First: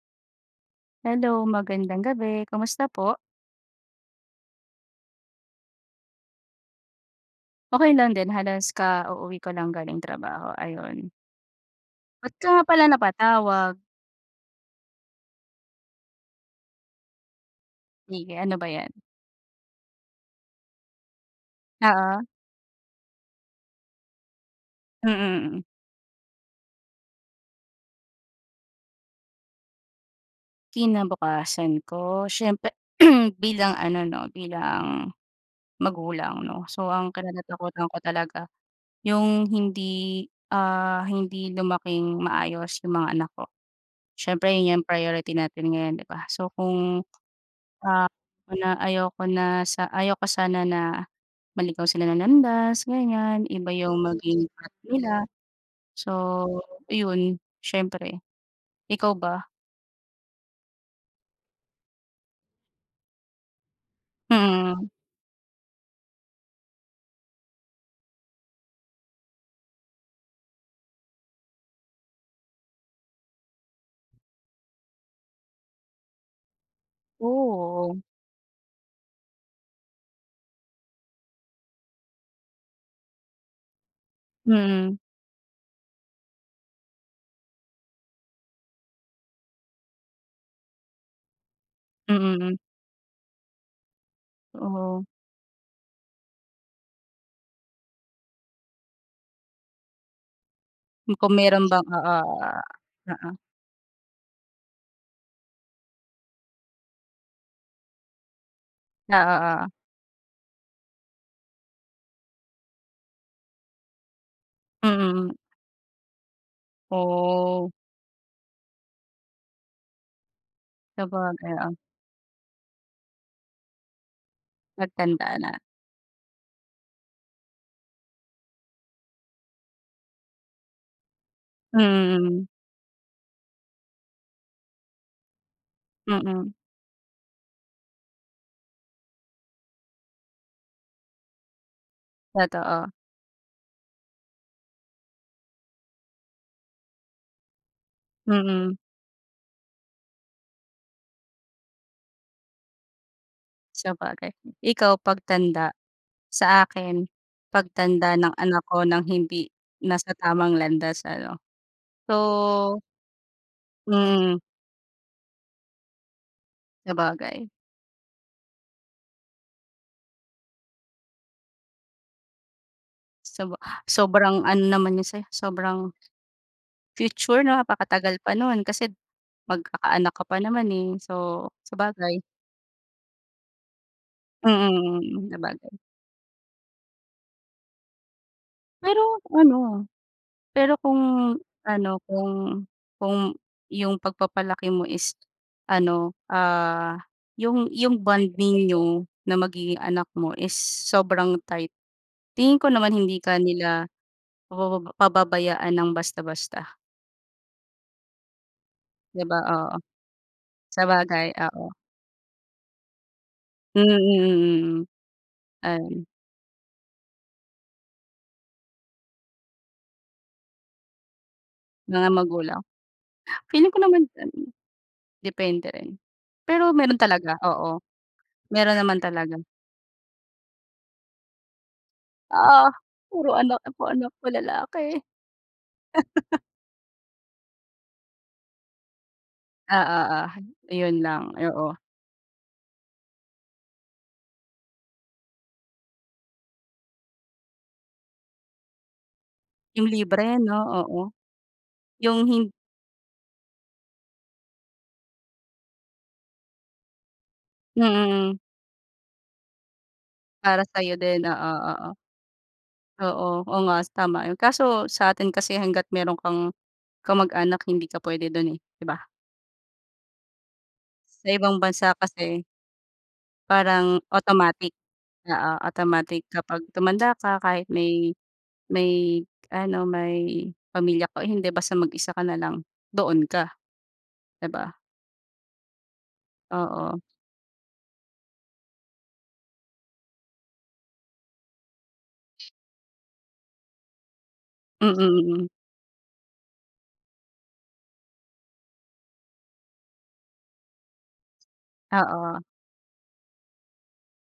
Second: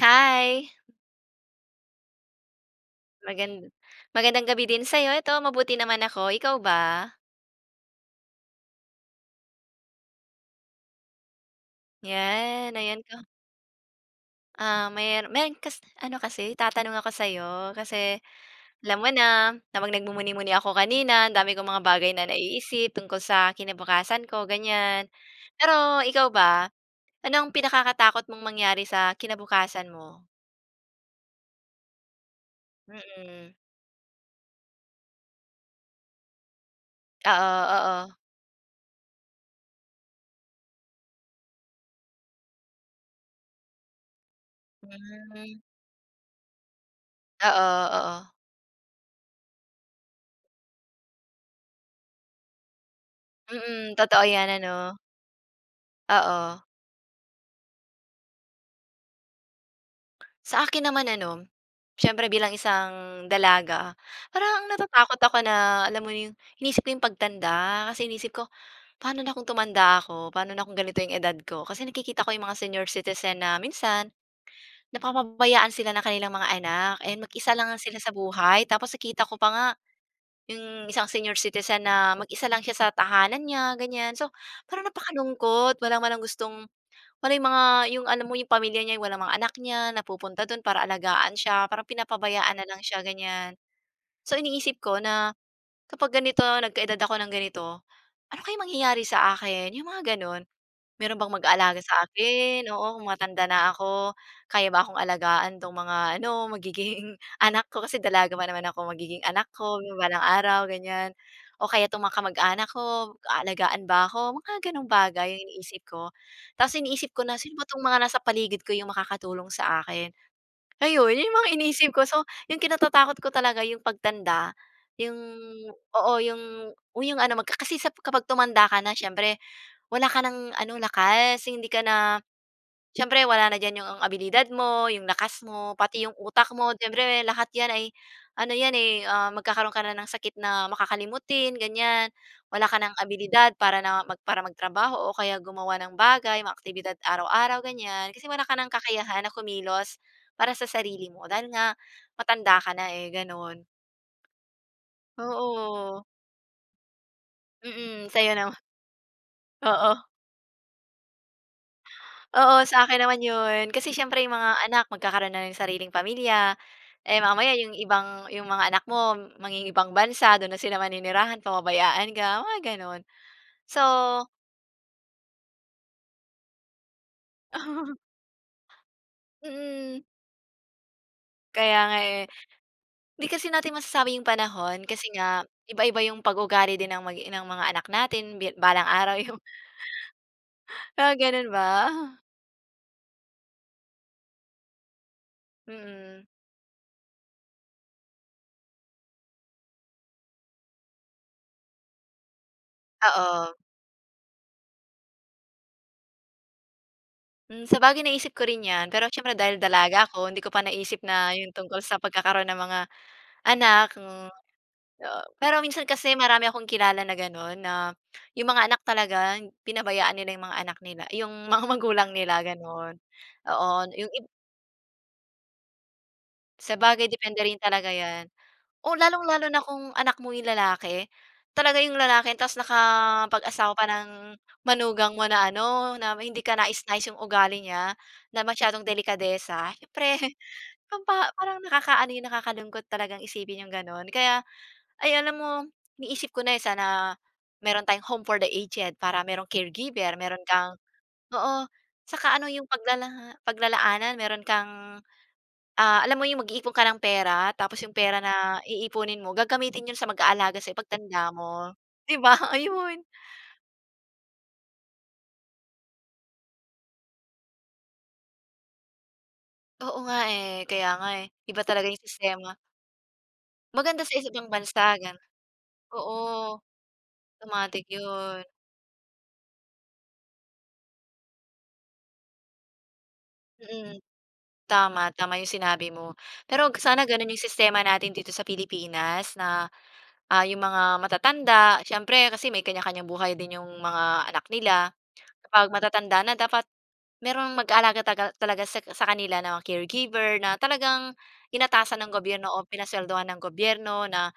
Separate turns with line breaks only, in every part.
Hi.
Hello. Magandang gabi. Kamusta po?
Magan magandang gabi din sa 'yo. Ito mabuti naman ako. Ikaw ba?
Okey lang din. Halos ka-uuwi ko lang galing trabaho ayun. Bakit ka nga
'Yan,
pala
ayan ka.
napatawag?
Ah, mer meron kas ano kasi itatanong ako sa 'yo. Kasi
Sige. Ano ba yan?
alam mo na, habang nagmumuni-muni ako kanina ang dami kong mga bagay
Oo.
na naiisip tungkol sa kinabukasan ko, ganyan.
Mm. Mm.
Pero ikaw ba, ano ang pinakakatakot mong mangyari sa kinabukasan mo?
Kinabukasan ko, syempre
Mm.
bilang ano 'no, bilang magulang 'no, so ang
Oo.
kinatatakutan ko
Oo.
talaga yung hindi, ah, hindi lumaking maayos yung mga anak ko. Siyempre 'yon 'yong priority
Hmm.
natin ngayon 'di ba? So, kung,
Oo.
ah,
Oo.
na ayaw ko na sa ayaw ko sana na maligaw sila ng landas ganyan, iba
Mm.
yung
Totoo
maging
'yan
path
ano?
nila, so
Oo.
iyon siyempre. Ikaw ba?
Sa akin naman ano, siyempre bilang isang dalaga, parang
Mm.
natatakot ako na alam mo yung inisip ko yung pagtanda. Kasi iniisip ko, paano na kung tumanda ako? Paano na kung ganito yung edad ko? Kasi nakikita ko yung mga senior citizen na minsan, napapabayaan sila ng kanilang mga anak, eh, mag-isa lang
Oh,
sila
o.
sa buhay. Tapos nakita ko pa nga yung isang senior citizen na mag-isa lang siya sa tahanan niya ganyan. So, parang
Mm.
napakalungkot wala man lang gustong wala yung mga yung alam mo yung pamilya niya, walang mga anak niya na pupunta dun para alagaan siya, parang
Mm, mm.
pinapabayaan nalang siya ganyan. So iniisip ko
Totoo.
na kapag ganito nagka-edad ako ng ganito, ano kaya mangyayari sa akin? Yung mga ganon, meron
Kung
bang
meron
mag-aalaga
bang,
sa
oo, ah,
akin, oo, kung
oo.
matanda na ako? Kaya ba akong alagaan 'tong mga ano magiging anak ko, kasi dalaga pa naman ako,
Oo.
magiging anak
Oo.
ko balang araw, ganyan, o kaya 'tong mga kamag-anak ko aalagaan ba ako? Mga gano'ng bagay
Mm.
yung iniisip ko. Tapos iniisip ko na, sino ba
Oh.
'tong mga nasa paligid ko yung makakatulong sa akin? Ayun, yung mga
Sabagay, ah.
iniisip ko. So yung kinatatakot ko talaga yung pagtanda, yung
Pagtanda na.
oo, yung yung ano kasi sa kapag tumanda ka na syempre wala ka ng ano lakas, hindi
Mm.
ka na
Mm.
syempre wala na dyan yung abilidad mo, yung lakas mo, pati yung utak
Mm.
mo, siyempre lahat yan ay ano yan eh, ah, magkakaroon ka na ng sakit na makakalimutin ganyan, wala ka
Totoo.
ng abilidad para na para magtrabaho, o kaya gumawa ng bagay mga aktibidad araw-araw ganyan. Kasi wala ka ng
Mm.
kakayahan na kumilos para sa sarili mo dahil nga matanda ka na eh, gano'n.
Sabagay, ikaw pagtanda,
Oo.
sa akin
Mm.
pagtanda ng
Sa'yo naman.
anak ko ng hindi
Oo.
nasa tamang landas ano
Oo,
so,
sa akin naman 'yon. Kasi syempre, yung
Mm.
mga anak magkakaroon na ng sariling pamilya, eh,
Sabagay.
mamaya yung ibang yung mga anak mo, mangingibang bansa, doon na sila maninirahan, pababayaan ka, mga gano'n,
Saba
so
sobrang ano naman 'yon sa 'yo sobrang future napakatagal pa nun. Kasi
Mm.
magkaka-anak ka pa naman eh, so
Kaya nga
sabagay.
eh. Hindi kasi natin masasabi yung panahon kasi
Mm. Mm.
nga
Sabagay.
iba-iba 'yung pag-uugali din ng magi ng mga anak natin bi balang araw
Pero
yung
ano, pero kung
pero ganun ba?
ano, kung kung yung pagpapalaki mo is ano,
Mm.
ah, yung yung bond ninyo ng magiging anak mo is sobrang tight tingin ko naman hindi ka
Oo.
nila pababa pababayaan ng basta-basta.
Hmm, sabagay naisip ko rin 'yan. Pero
'Di
siyempre,
ba,
dahil
oo.
dalaga ako, hindi ko pa naisip
Sabagay,
na yung
oo.
tungkol sa pagkakaroon ng mga
Hmm,
anak,
mm,
hmm.
mm, hmm.
O, pero minsan
Ayan.
kasi marami akong kilala na gano'n, na 'yung mga anak talaga, pinabayaan nila yung mga anak nila, 'yung mga
Mga
magulang nila,
magulang?
gano'n. Oo,
Feeling ko naman
yung ib
ano, depende rin, pero meron
Sabagay,
talaga,
depende rin
oo.
talaga 'yan.
Meron
O,
naman
lalong
talaga.
lalo na kung anak mo yung lalaki? Talaga yung lalaki tas
Ah, puro anak
nakapag-asawa pa
puro anak ko
ng
lalaki.
manugang mo na ano, na hindi kanais-nais yung ugali niya, na masyadong delikadesa.
Ah,
Siyempre
oo. Ayun lang,
pampa parang
oo.
nakakaano 'yun, nakakalungkot talagang isipin yung gano'n. Kaya ay, alam mo, iniisip ko na, eh, sana meron tayong home for the aged, para mayro'ng
Yung
caregiver,
libre
mayro'n
'no.
kang
Oo,
oo,
yung
saka ano,
hin
yung paglala paglalaanan. Meron kang, ah, alam mo 'yung mag-iipon ka ng pera tapos yung pera
Mm, hmm.
na iipunin mo, gagamitin 'yon sa mag-aalaga
Para
sa'yo
sa'yo din.
pagtanda
Oo,
mo,
oo.
'di ba? Ayun.
Oo. Oo nga, tama 'yon. Kaso sa atin kasi hangga't meron kang kamag-anak, hindi ka puwede do'n, eh, 'di ba?
Oo nga, eh. Kaya nga, eh.
Sa ibang
Iba talaga
bansa
yung
kasi
sistema.
parang
Maganda sa isa pang
automatic
bansa, gano'n.
oo, automatic
Oo,
kapag tumanda ka, kahit
automatic
may
yun.
may ano, may pamilya ka o hindi basta mag-isa ka na lang, doon ka.
Mm.
Di ba?
Tama, tama yung sinabi mo. Pero 'wag
Oo.
sana ganun yung sistema natin dito sa Pilipinas na, ah, yung mga matatanda, siyempre kasi may kanya-kanyang buhay din yung mga anak nila.
Mm, mm.
Kapag matatanda na dapat merong mag-aalaga tagal talaga sa sa kanila 'no, caregiver na talagang inatasan ng
Oo.
gobyerno o pinaswelduhan ng gobyerno na,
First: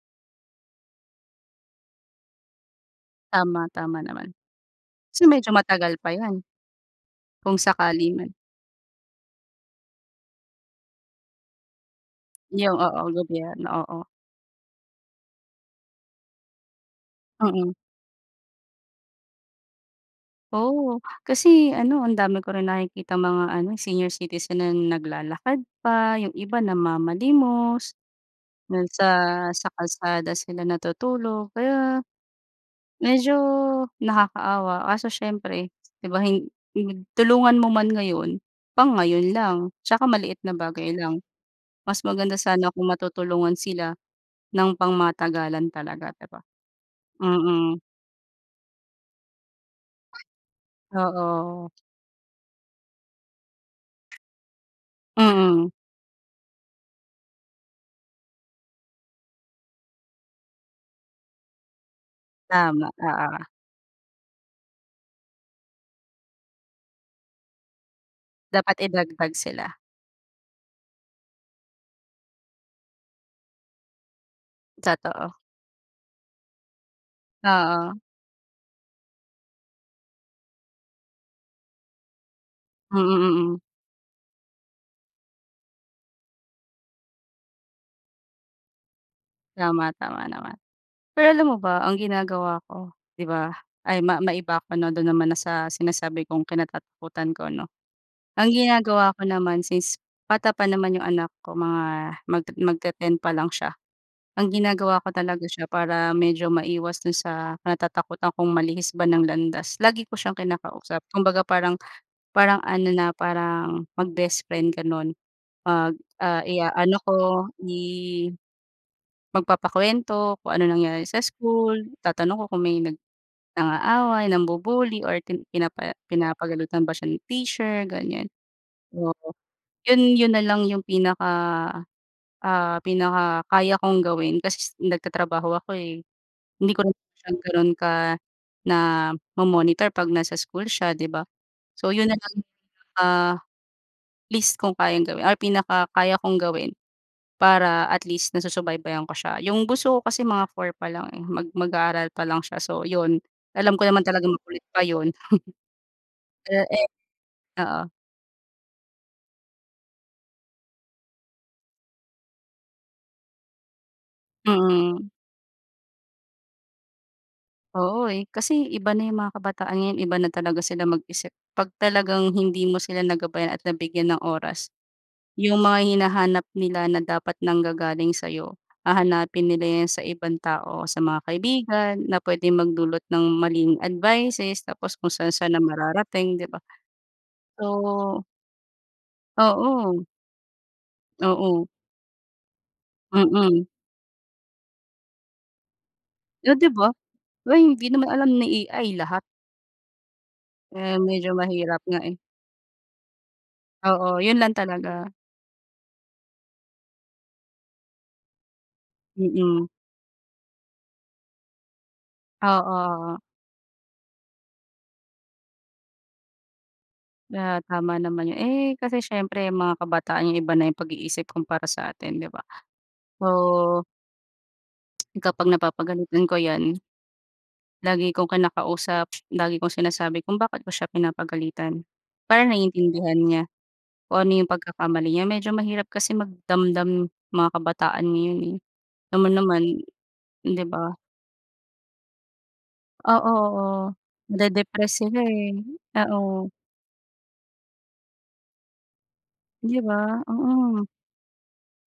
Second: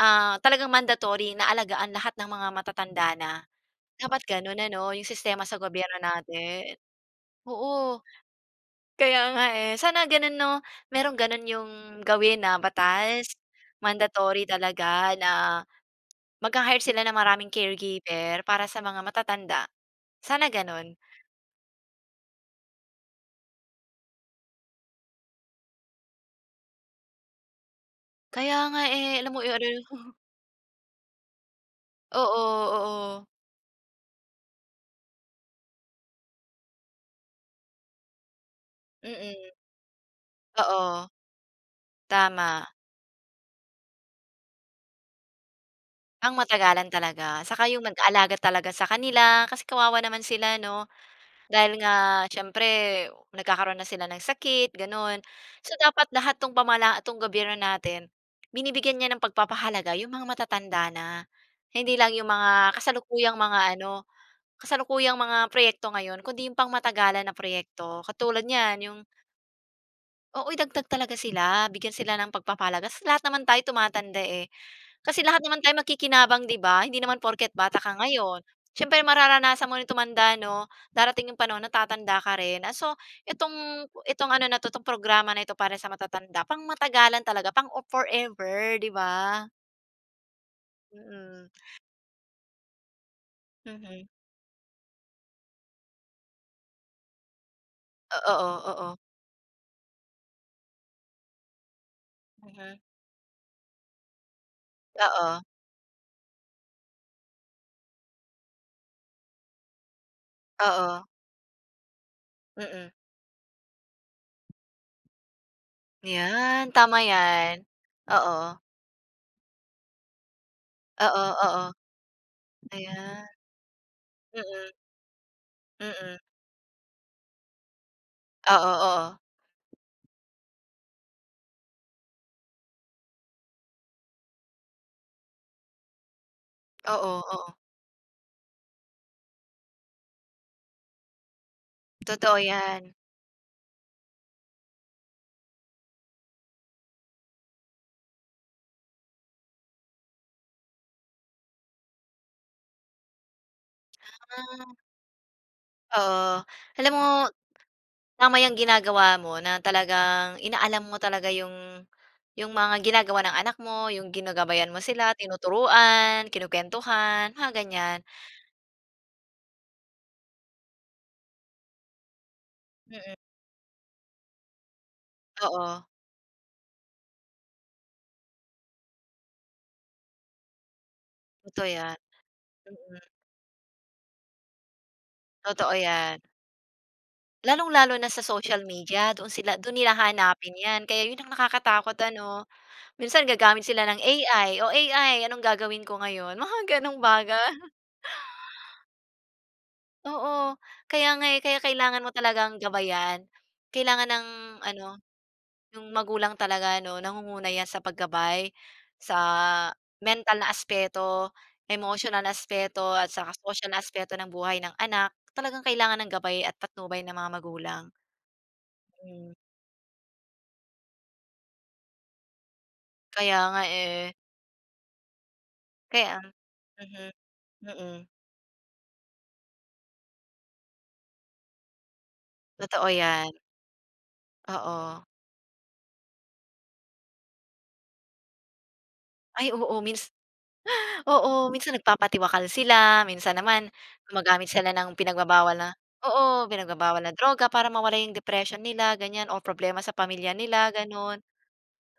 ah, talagang mandatory na alagaan lahat ng mga matatanda na.
Tama, tama
Dapat
naman.
gano'n ano, yung
Kasi
sistema
medyo
sa
matagal
gobyerno
pa 'yan.
natin.
Kung
Oo.
sakali man.
Kaya nga, eh. Sana ganun 'no, merong gano'n yung gawin na
Yung oo,
batas,
gobyerno. Oo.
mandatory talaga na, magha-hire sila ng maraming
Mm.
caregiver para sa mga matatanda, sana gano'n.
Oo, kasi ano, ang dami ko rin nakikitang mga ano, senior citizen na naglalakad pa, yung iba namamalimos,
Kaya nga, eh, alam mo
nasa
yun ano,
sa
ano.
kalsada sila natutulog, kaya
Oo, oo.
medyo nakakaawa, kaso siyempre, di ba, hin yun, tulungan mo man ngayon, pang ngayon
Mm.
lang, tsaka maliit na bagay
Oo.
lang, mas maganda sana
Tama.
kung matutulungan sila ng pangmatagalan talaga, di ba?
Pangmatagalan talaga. Saka yung
Mm.
nag-alaga talaga sa kanila, kasi kawawa naman sila 'no.
Oo.
Dahil nga, siyempre, nagkakaroon na sila ng sakit gano'n,
Mm.
so dapat lahat 'tong pamala 'tong gobyerno natin, binibigyan niya ng pagpapahalaga yung mga matatanda na. Hindi lang yung mga
Tama, oo.
kasalukuyang mga ano, kasalukuyang mga proyekto ngayon, kundi yung pangmatagalan na proyekto, katulad
Dapat
niyan yung
idagdag sila.
Oo, idagdag talaga sila bigyan sila ng pagpapahalaga kasi lahat naman tayo tumatanda, eh. Kasi
Totoo.
lahat naman tayo makikinabang 'di ba, hindi naman porke't bata ka
Oo.
ngayon, siyempre mararanasan mo ring tumanda 'no. Darating yung panahon na tatanda ka rin, ah, so
Mm, mm.
itong, itong ano na 'to 'tong programa na 'to para sa matatanda pang-matagalan talaga pang-forever 'di ba?
Tama, tama naman. Pero alam
Mm.
mo ba ang ginagawa ko, 'di ba ay
Mhm.
ma maiba ako 'no, do'n naman na sa sinasabi kong kinatatakutan ko 'no. Ang
Oo, oo.
ginagawa ko naman since bata pa naman yung anak ko mga magte
Mhm.
magte-10 pa lang siya. Ang ginagawa ko
Oo.
talaga siya para medyo maiwas do'n sa kinatatakutan kong malihis ba ng landas lagi ko siyang kinakausap
Oo.
kumbaga parang, parang ano
Mm.
na parang mag-best friend gano'n. 'Pag, ah
Iyan, tama
i-aano ko
'yan.
i
Oo.
magpapa-kuwento kung ano nangyari sa
Oo, oo.
school, tatanong ko kung may nag
Ayan.
nang-aaway
Mm.
nambu-buly or pin pinapa
Mm.
pinapagalitan ba siya ni teacher ganiyan.
Oo,
Oo.
oo.
'Yon, 'yon nalang yung pinaka ah, pinaka-kaya kong gawin kasi nagtatrabaho ako, eh. Hindi ko rin
Oo,
siya
oo.
gano'n ka, namo-monitor 'pag nasa school siya 'di ba. So, 'yon nalang,
Totoo 'yan.
ah, least kung kayang gawin ay pinaka-kaya kong gawin. Para at least nasusubaybayan ko siya, yung bunso ko kasi mga 4 pa lang, eh, mag mag-aaral pa lang siya so 'yon, alam ko naman talagang makulit
Ah.
pa 'yon.
Oo.
Ah, eh.
Alam mo,
Oo.
tama 'yang ginagawa mo na talagang inaalam mo talaga 'yong, 'yong mga ginagawa ng anak mo, 'yong ginagabayan mo
Mm.
sila, tinuturuan, kinukwentuhan, mga ganiyan.
Oo, eh. Kasi iba na yung mga kabataan ngayon iba na talaga sila mag-isip, 'pag talagang hindi mo sila
Mm.
nagabayan at nabigyan ng oras. Yung mga
Oo.
hinahanap nila na dapat nanggagaling sa'yo hahanapin nila yan sa ibang tao, sa mga
Totoo
kaibigan
'yan.
na puwedeng magdulot
Mm.
ng maling advices, tapos kung saan-saan na
Totoo 'yan.
mararating 'di ba.
Lalong-lalo na sa
So
social media doon sila do'n nila
Oo.
hahanapin 'yan kaya 'yon ang
Oo.
nakakatakot ano? Minsan gagamit
Mm.
sila ng AI o AI anong gagawin ko ngayon
Eh, 'di
mga
ba?
ganung bagay.
Ay hindi naman alam ni AI lahat.
Oo.
Eh,
Kaya nga,
medyo
eh. Kaya
mahirap nga,
kailangan mo
eh.
talagang gabayan. Kailangan
Oo,
ng
yun lang
ano,
talaga.
yung magulang talaga, ‘no? Nangunguna yan sa paggabay, sa
Mm.
mental na aspeto, emotional na aspeto, at
Oo. Oo.
saka sosyal na aspeto ng buhay ng anak. Talagang kailangan ng gabay at patnubay ng mga
Ah,
magulang.
tama naman yun. Eh, kasi
Hmm.
siyempre, mga kabataan yung iba na yung pag-iisip kumpara sa atin, ‘di ba?
Kaya nga,
So
eh.
Kapag napapagalitan
Kaya.
ko yan
Mhm. Mm.
lagi kong kinakausap. Lagi kong sinasabi kung bakit ko siya pinapagalitan para
Totoo
naiintindihan
'yan.
niya kung ano yung
Oo.
pagkakamali niya. Medyo mahirap kasi magdamdam mga kabataan ngayon, eh. Alam mo
Ay,
naman,
oo. Mins
‘di ba?
oo, minsan nagpapatiwakal sila,
Oo,
minsan naman
oo.
gumagamit sila
Made-depress
ng
sila,
pinagbabawal
eh.
na oo,
Oo.
pinagbabawal na droga para mawala yung depression nila ganyan or
‘Di
problema sa
ba?
pamilya nila,
Oo.
gano’n.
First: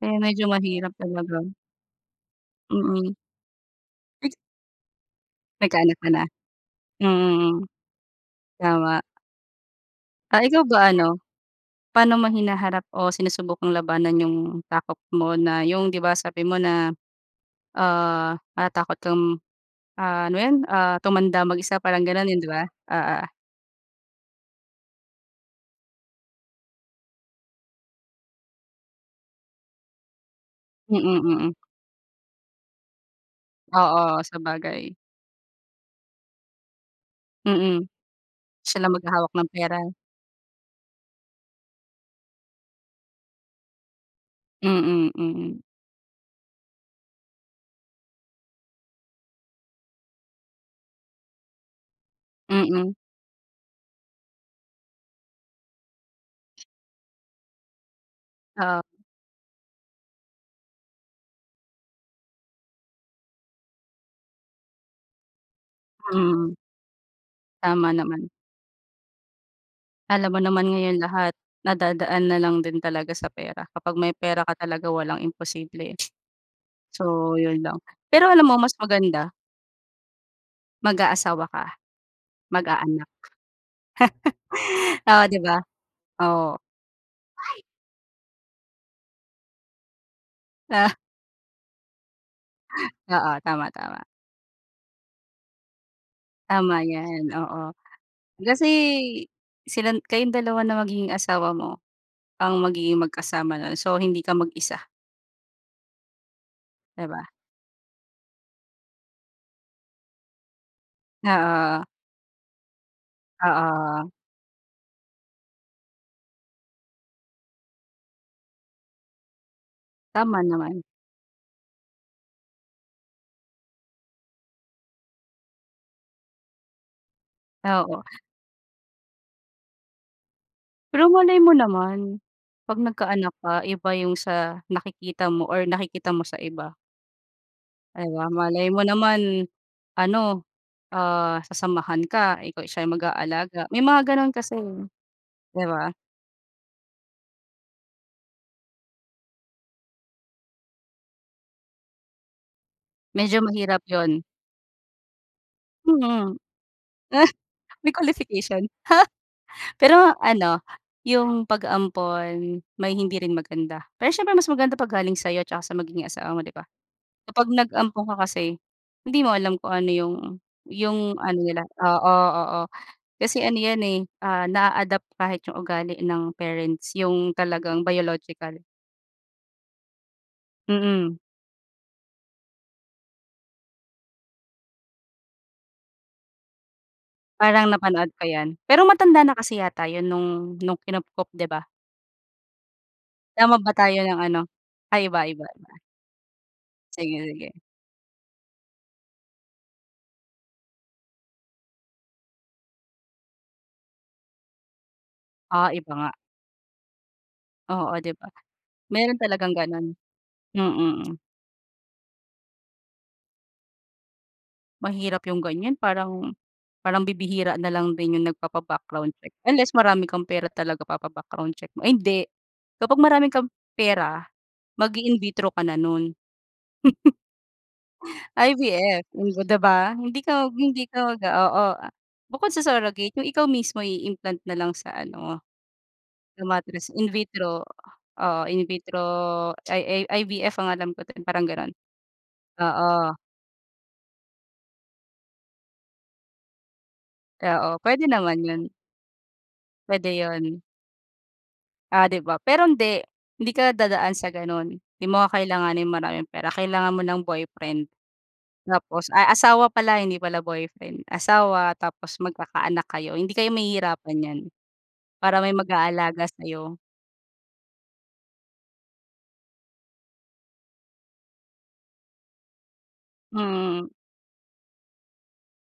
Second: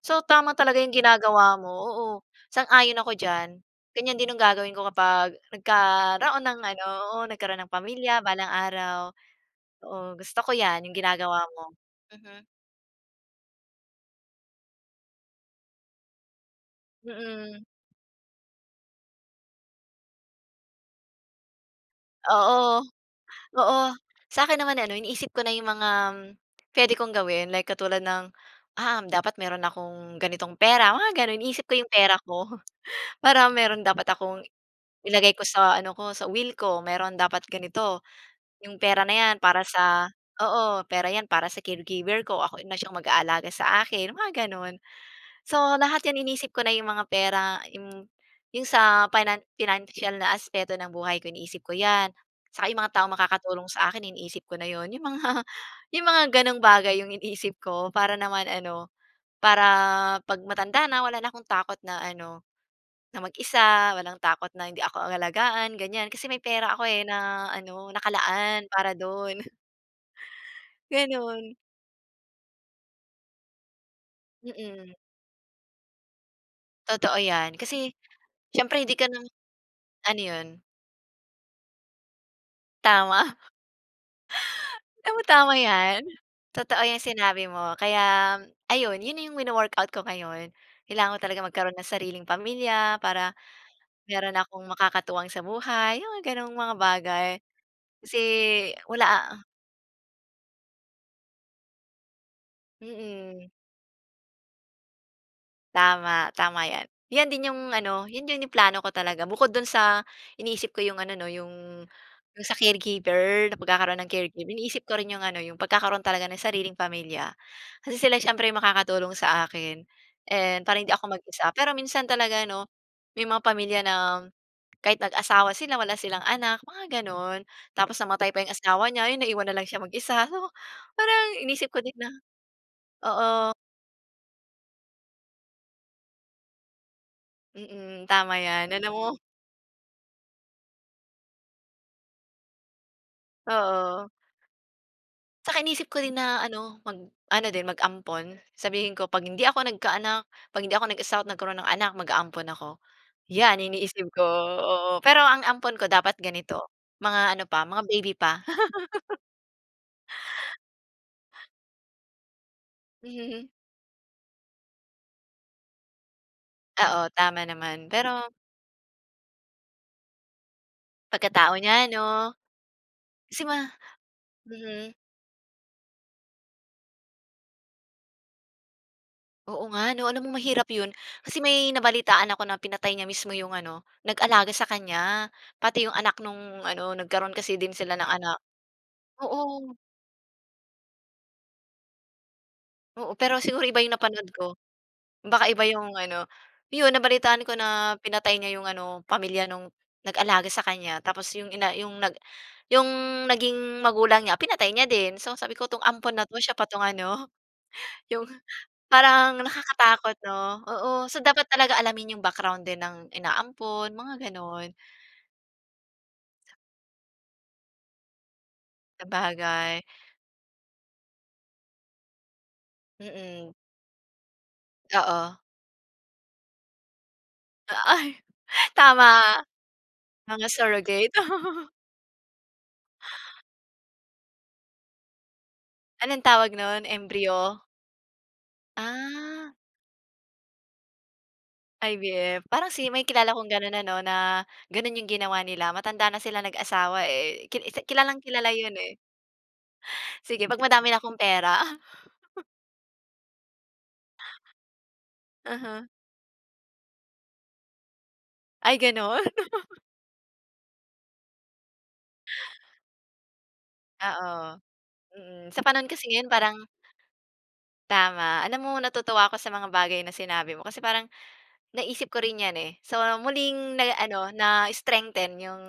Kaya
So,
medyo
tamang talaga
mahirap
yung
talaga.
ginagawa mo. Oo, sang-ayon ako
Mm.
diyan, ganyan din ang gagawin ko kapag
Nagkaanak ka na?
nagkaroon ng ano
Mm,
oo,
mm.
nagkaroon ng pamilya balang
Tama.
araw. Oo, gusto
Ah,
ko
ikaw
yan
ba
yung
ano,
ginagawa mo.
paano mo
Mhm.
hinaharap o sinusubukang labanan yung takot mo na yung ‘di ba, sabi mo na,
Mm.
ah, natatakot kang, ah ano yun, ah, tumanda mag-isa, parang ganun yun, ‘di ba?
Oo,
Oo.
oo. Sa'kin naman ano, iniisip ko na ‘yong mga pwede kong gawin. Like katulad ng, um, dapat meron akong ganitong pera, mga
Mm,
gano’n.
mm.
Iniisip ko ’yong pera ko, para meron dapat
Oo,
akong
sabagay.
ilagay ko sa ano ko, sa will ko. Meron dapat
Mm.
ganito, ’yong
Siya na
pera na
maghahawak
yan
ng
para
pera.
sa oo, pera ’yan para sa caregiver ko. Ako na siyang mag-aalaga sa akin, mga ganun.
Mm, mm.
So lahat yan iniisip ko na yung mga pera, im yung sa finan financial na aspeto ng buhay ko iniisip ko yan. Tsaka yung mga
Mm.
taong makakatulong sa akin, iniisip ko na yun. Yung mga yung mga gano’ng bagay yung iniisip ko para naman
Oo.
ano, para ‘pag matanda na, wala na akong takot na ano, na mag-isa. Walang takot na hindi ako alagaan, ganiyan. Kasi may
Mm.
pera ako, eh, na ano
Tama naman.
nakalaan para dun.
Alam mo naman ngayon lahat
Ganun.
nadadaan na lang din talaga sa pera. Kapag may pera ka talaga
Mm.
walang imposible.
Totoo
So
'yan.
yun lang.
Kasi
Pero alam mo mas
siyempre 'di ka na
maganda
ano 'yon?
mag-aasawa ka, mag-aanak.
Tama. Alalm mo
Oo, ‘di
tama
ba?
'yan.
Oo.
Totoo ‘yang sinabi mo. Kaya ayun, yun na yung wino-workout ko ngayon.
Ah.
Kailangan ko talaga magkaroon ng sariling pamilya para
Oo, tama tama.
meron akong makakatuwang sa buhay. Yung ganong mga
Tama yan,
bagay,
oo.
kasi
Kasi
wala, ah
silan kayong dalawa ng magiging asawa mo ang magiging
Mm.
magkasama nun. So, hindi ka mag-isa.
Tama, tama yan.
'Di ba?
Yan din yung ano, 'yon yung yung plano ko talaga bukod do'n sa iniisip ko yung ano 'no, yung,
Oo.
yung sa caregiver na pagkakaroon
Oo.
ng caregiver. Iniisip ko rin yung ano yung pagkakaroon talaga ng sariling pamilya kasi sila siyempre makakatulong sa akin
Tama
and
naman.
para hindi ako mag-isa. Pero minsan talaga 'no, may mga pamilya na kahit nag-asawa sila wala silang anak mga gano'n. Tapos
Oo.
namatay pa yung asawa nya, ayun naiwan na lang siya mag-isa, 'no
Pero
parang
malay mo
inisip ko din na
naman pag nagka-anak
oo.
ka, iba yung sa nakikita mo or nakikita mo sa iba. Di
Mm,
ba,
tama
malay
yan
mo
alam mo
naman ano, ah, sasamahan ka ikaw siya mag aalaga may mga
Oo.
ganon kasi, eh
'Saka
di
inisip
ba?
ko din na ano mag ano din mag-ampon sabihin ko pag hindi ako nagka-anak, pag hindi ako nag-asawa't nagkaroon ng anak maga-ampon ako.
Medyo
Yan
mahirap
iniisip
'yon.
ko, oo. Pero ang ampon ko dapat
Mhm.
ganito mga
Ah,
ano pa, mga
May
baby pa.
qualification, Pero ano yung pag-ampon may hindi rin
Mhm.
maganda pero siyempre mas maganda pag galing sayo 'tsaka sa magiging asawa mo 'di ba?
Oo, tama
Kapag
naman
nag-ampon ka
pero
kasi hindi mo alam kung ano yung, yung ano
Pagkatao
nila
nya
oo,
'no?
oo
Kasi
kasi
ma
ano yan, eh, ah,
mhm.
naa-adopt kahit yung ugali ng parents, yung talagang biological.
Oo nga 'no, alam mo mahirap ’yon.
Mm.
Kasi may nabalitaan ako na pinatay niya mismo ’yong ano, nag-alaga sa kanya. pati ’yong anak nung ano, nagkaroon kasi
Parang
din sila
napanood
ng
ko
anak.
yan, pero matanda na kasi
Oo.
yata 'yon, nung nung kinupkop, 'di ba?
Oo, pero
Tama
siguro
ba
iba ’yong
tayo, ng
napanood
ano?
ko.
Ay, iba, iba,
Baka iba
iba.
’yong ano, ’yon,
Sige,
nabalitaan ko
sige.
na pinatay niya ’yong ano pamilya nung, nag-alaga sa kanya, tapos ’yong ina ’yong nag, ’yong naging magulang niya, pinatay niya din. So, sabi ko
Ah,
"'Tong
iba nga.
ampon na' to, siya pa 'tong ano,
Oo, 'di
’yong",
ba. Meron
parang
talagang gano'n,
nakakatakot 'no,
mm,
oo.
hmm.
So, dapat talaga alamin ’yong background din ng inaampon, mga gano'n.
Mahirap 'yong ganyan parang parang bibihira na lang din 'yong nagpapa-background check, unless,
Sabagay.
marami kang pera talaga papa-background check mo, ay, hindi, kapag marami kang
Mm.
pera mag-i-in
Oo.
vitro ka na no'n.
A ay,
IVF,
tama.
hmm, 'di ba? Hindi
Mga
ka hindi ka
surrogate.
mag oo, ah, bukod sa surrogate 'yong ikaw mismo i-implant na lang sa ano,
Anong
sa
tawag nun,
matres. In
embryo.
vitro, oo, in vitro,
Ah.
i, IVF ang alam ko do'n, parang gano'n.
IVF, parang si may
Oo.
kilala kong gano'n ano na, gano'n 'yong ginawa nila, matanda na sila nag-asawa eh. Kil
Oo,
isa
puwede naman
kilalang-kilala
'yon.
'yon eh.
Puwede
Sige,
'yon.
'pag madami na 'kong pera.
Ah, 'di ba. Pero hindi, hindi ka dadaan sa gano'n, 'di mo
Uh-huh.
kakailanganing maraming pera kailangan mo ng boyfriend.
Ay,
Tapos,
gano'n.
ay asawa pala, hindi pala boyfriend, asawa tapos magkakaanak kayo hindi kayo mahihirapan
Oo,
niyan. Para
mm.
may
Sa panahon kasi
mag-aalaga
ngayon parang
sa'yo.
Tama, alam mo natutuwa ako sa mga bagay na sinabi mo kasi parang, naisip ko rin yan eh, so,
Hmm,
muling
mm.
nag ano, na-strengthen 'yong,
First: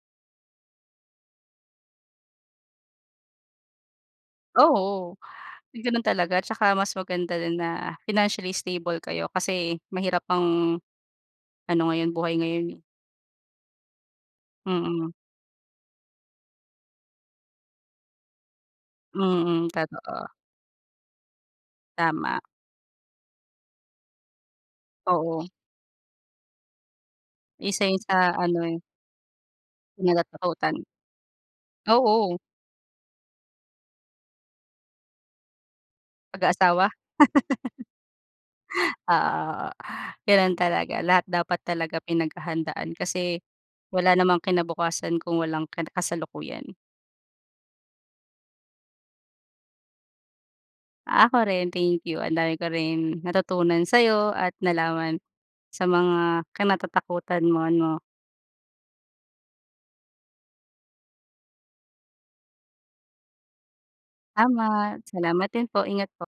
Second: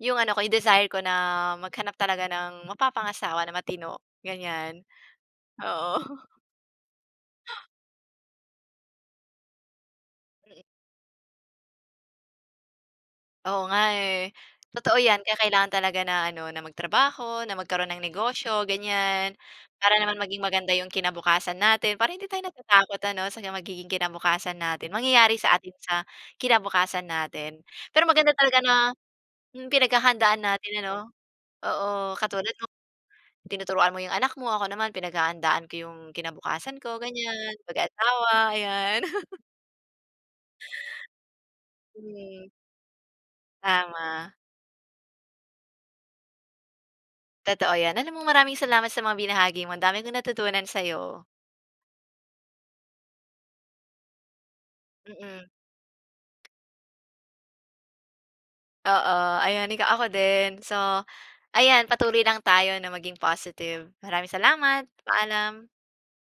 'yong ano ko, 'yong desire ko na, maghanap talaga ng mapapangasawa na matino, ganyan,
Oo,
oo.
gano'n talaga tsaka mas maganda din na financially stable kayo, kasi mahirap
Mm.
ang ano ngayon, buhay ngayon eh.
Oo nga eh. Totoo
Mm.
yan, kaya kailangan talaga na ano, na magtrabaho, na magkaroon ng negosyo, ganyan.
Mm,
Para naman
totoo.
maging maganda 'yong kinabukasan natin, para hindi
Tama.
tayo natatakot ano, sa magiging kinabukasan natin, mangyayari
Oo.
sa atin sa kinabukasan natin.
Isa 'yon
Pero
sa,
maganda talaga
ano
na,
eh
hmm, pinaghahandaan natin
kinatatakutan.
ano, oo,
Oo.
katulad mo tinuturuan mo 'yong anak mo ako, naman pinaghahandaan ko 'yong kinabukasan
Pag-aasawa?
ko, ganyan, pag-aasawa, ayan.
Oo, oo, gano'n talaga lahat dapat talaga
Korek.
pinaghahandaan kasi, wala
Tama.
namang kinabukasan kung walang kina kasalukuyan.
Totoo yan, alam mo, maraming salamat sa mga binahagi mo, ang dami kong natutunan sa'yo.
Ako rin, thank you. Ang dami ko rin, natutunan sa'yo at nalaman
Mm.
sa mga kinatatakutan mo ano.
Oo, ayan ika ako din. So, ayan patuloy lang tayo na maging positive. Maraming salamat,
Salamat, salamat din
paalam.
po, ingat po.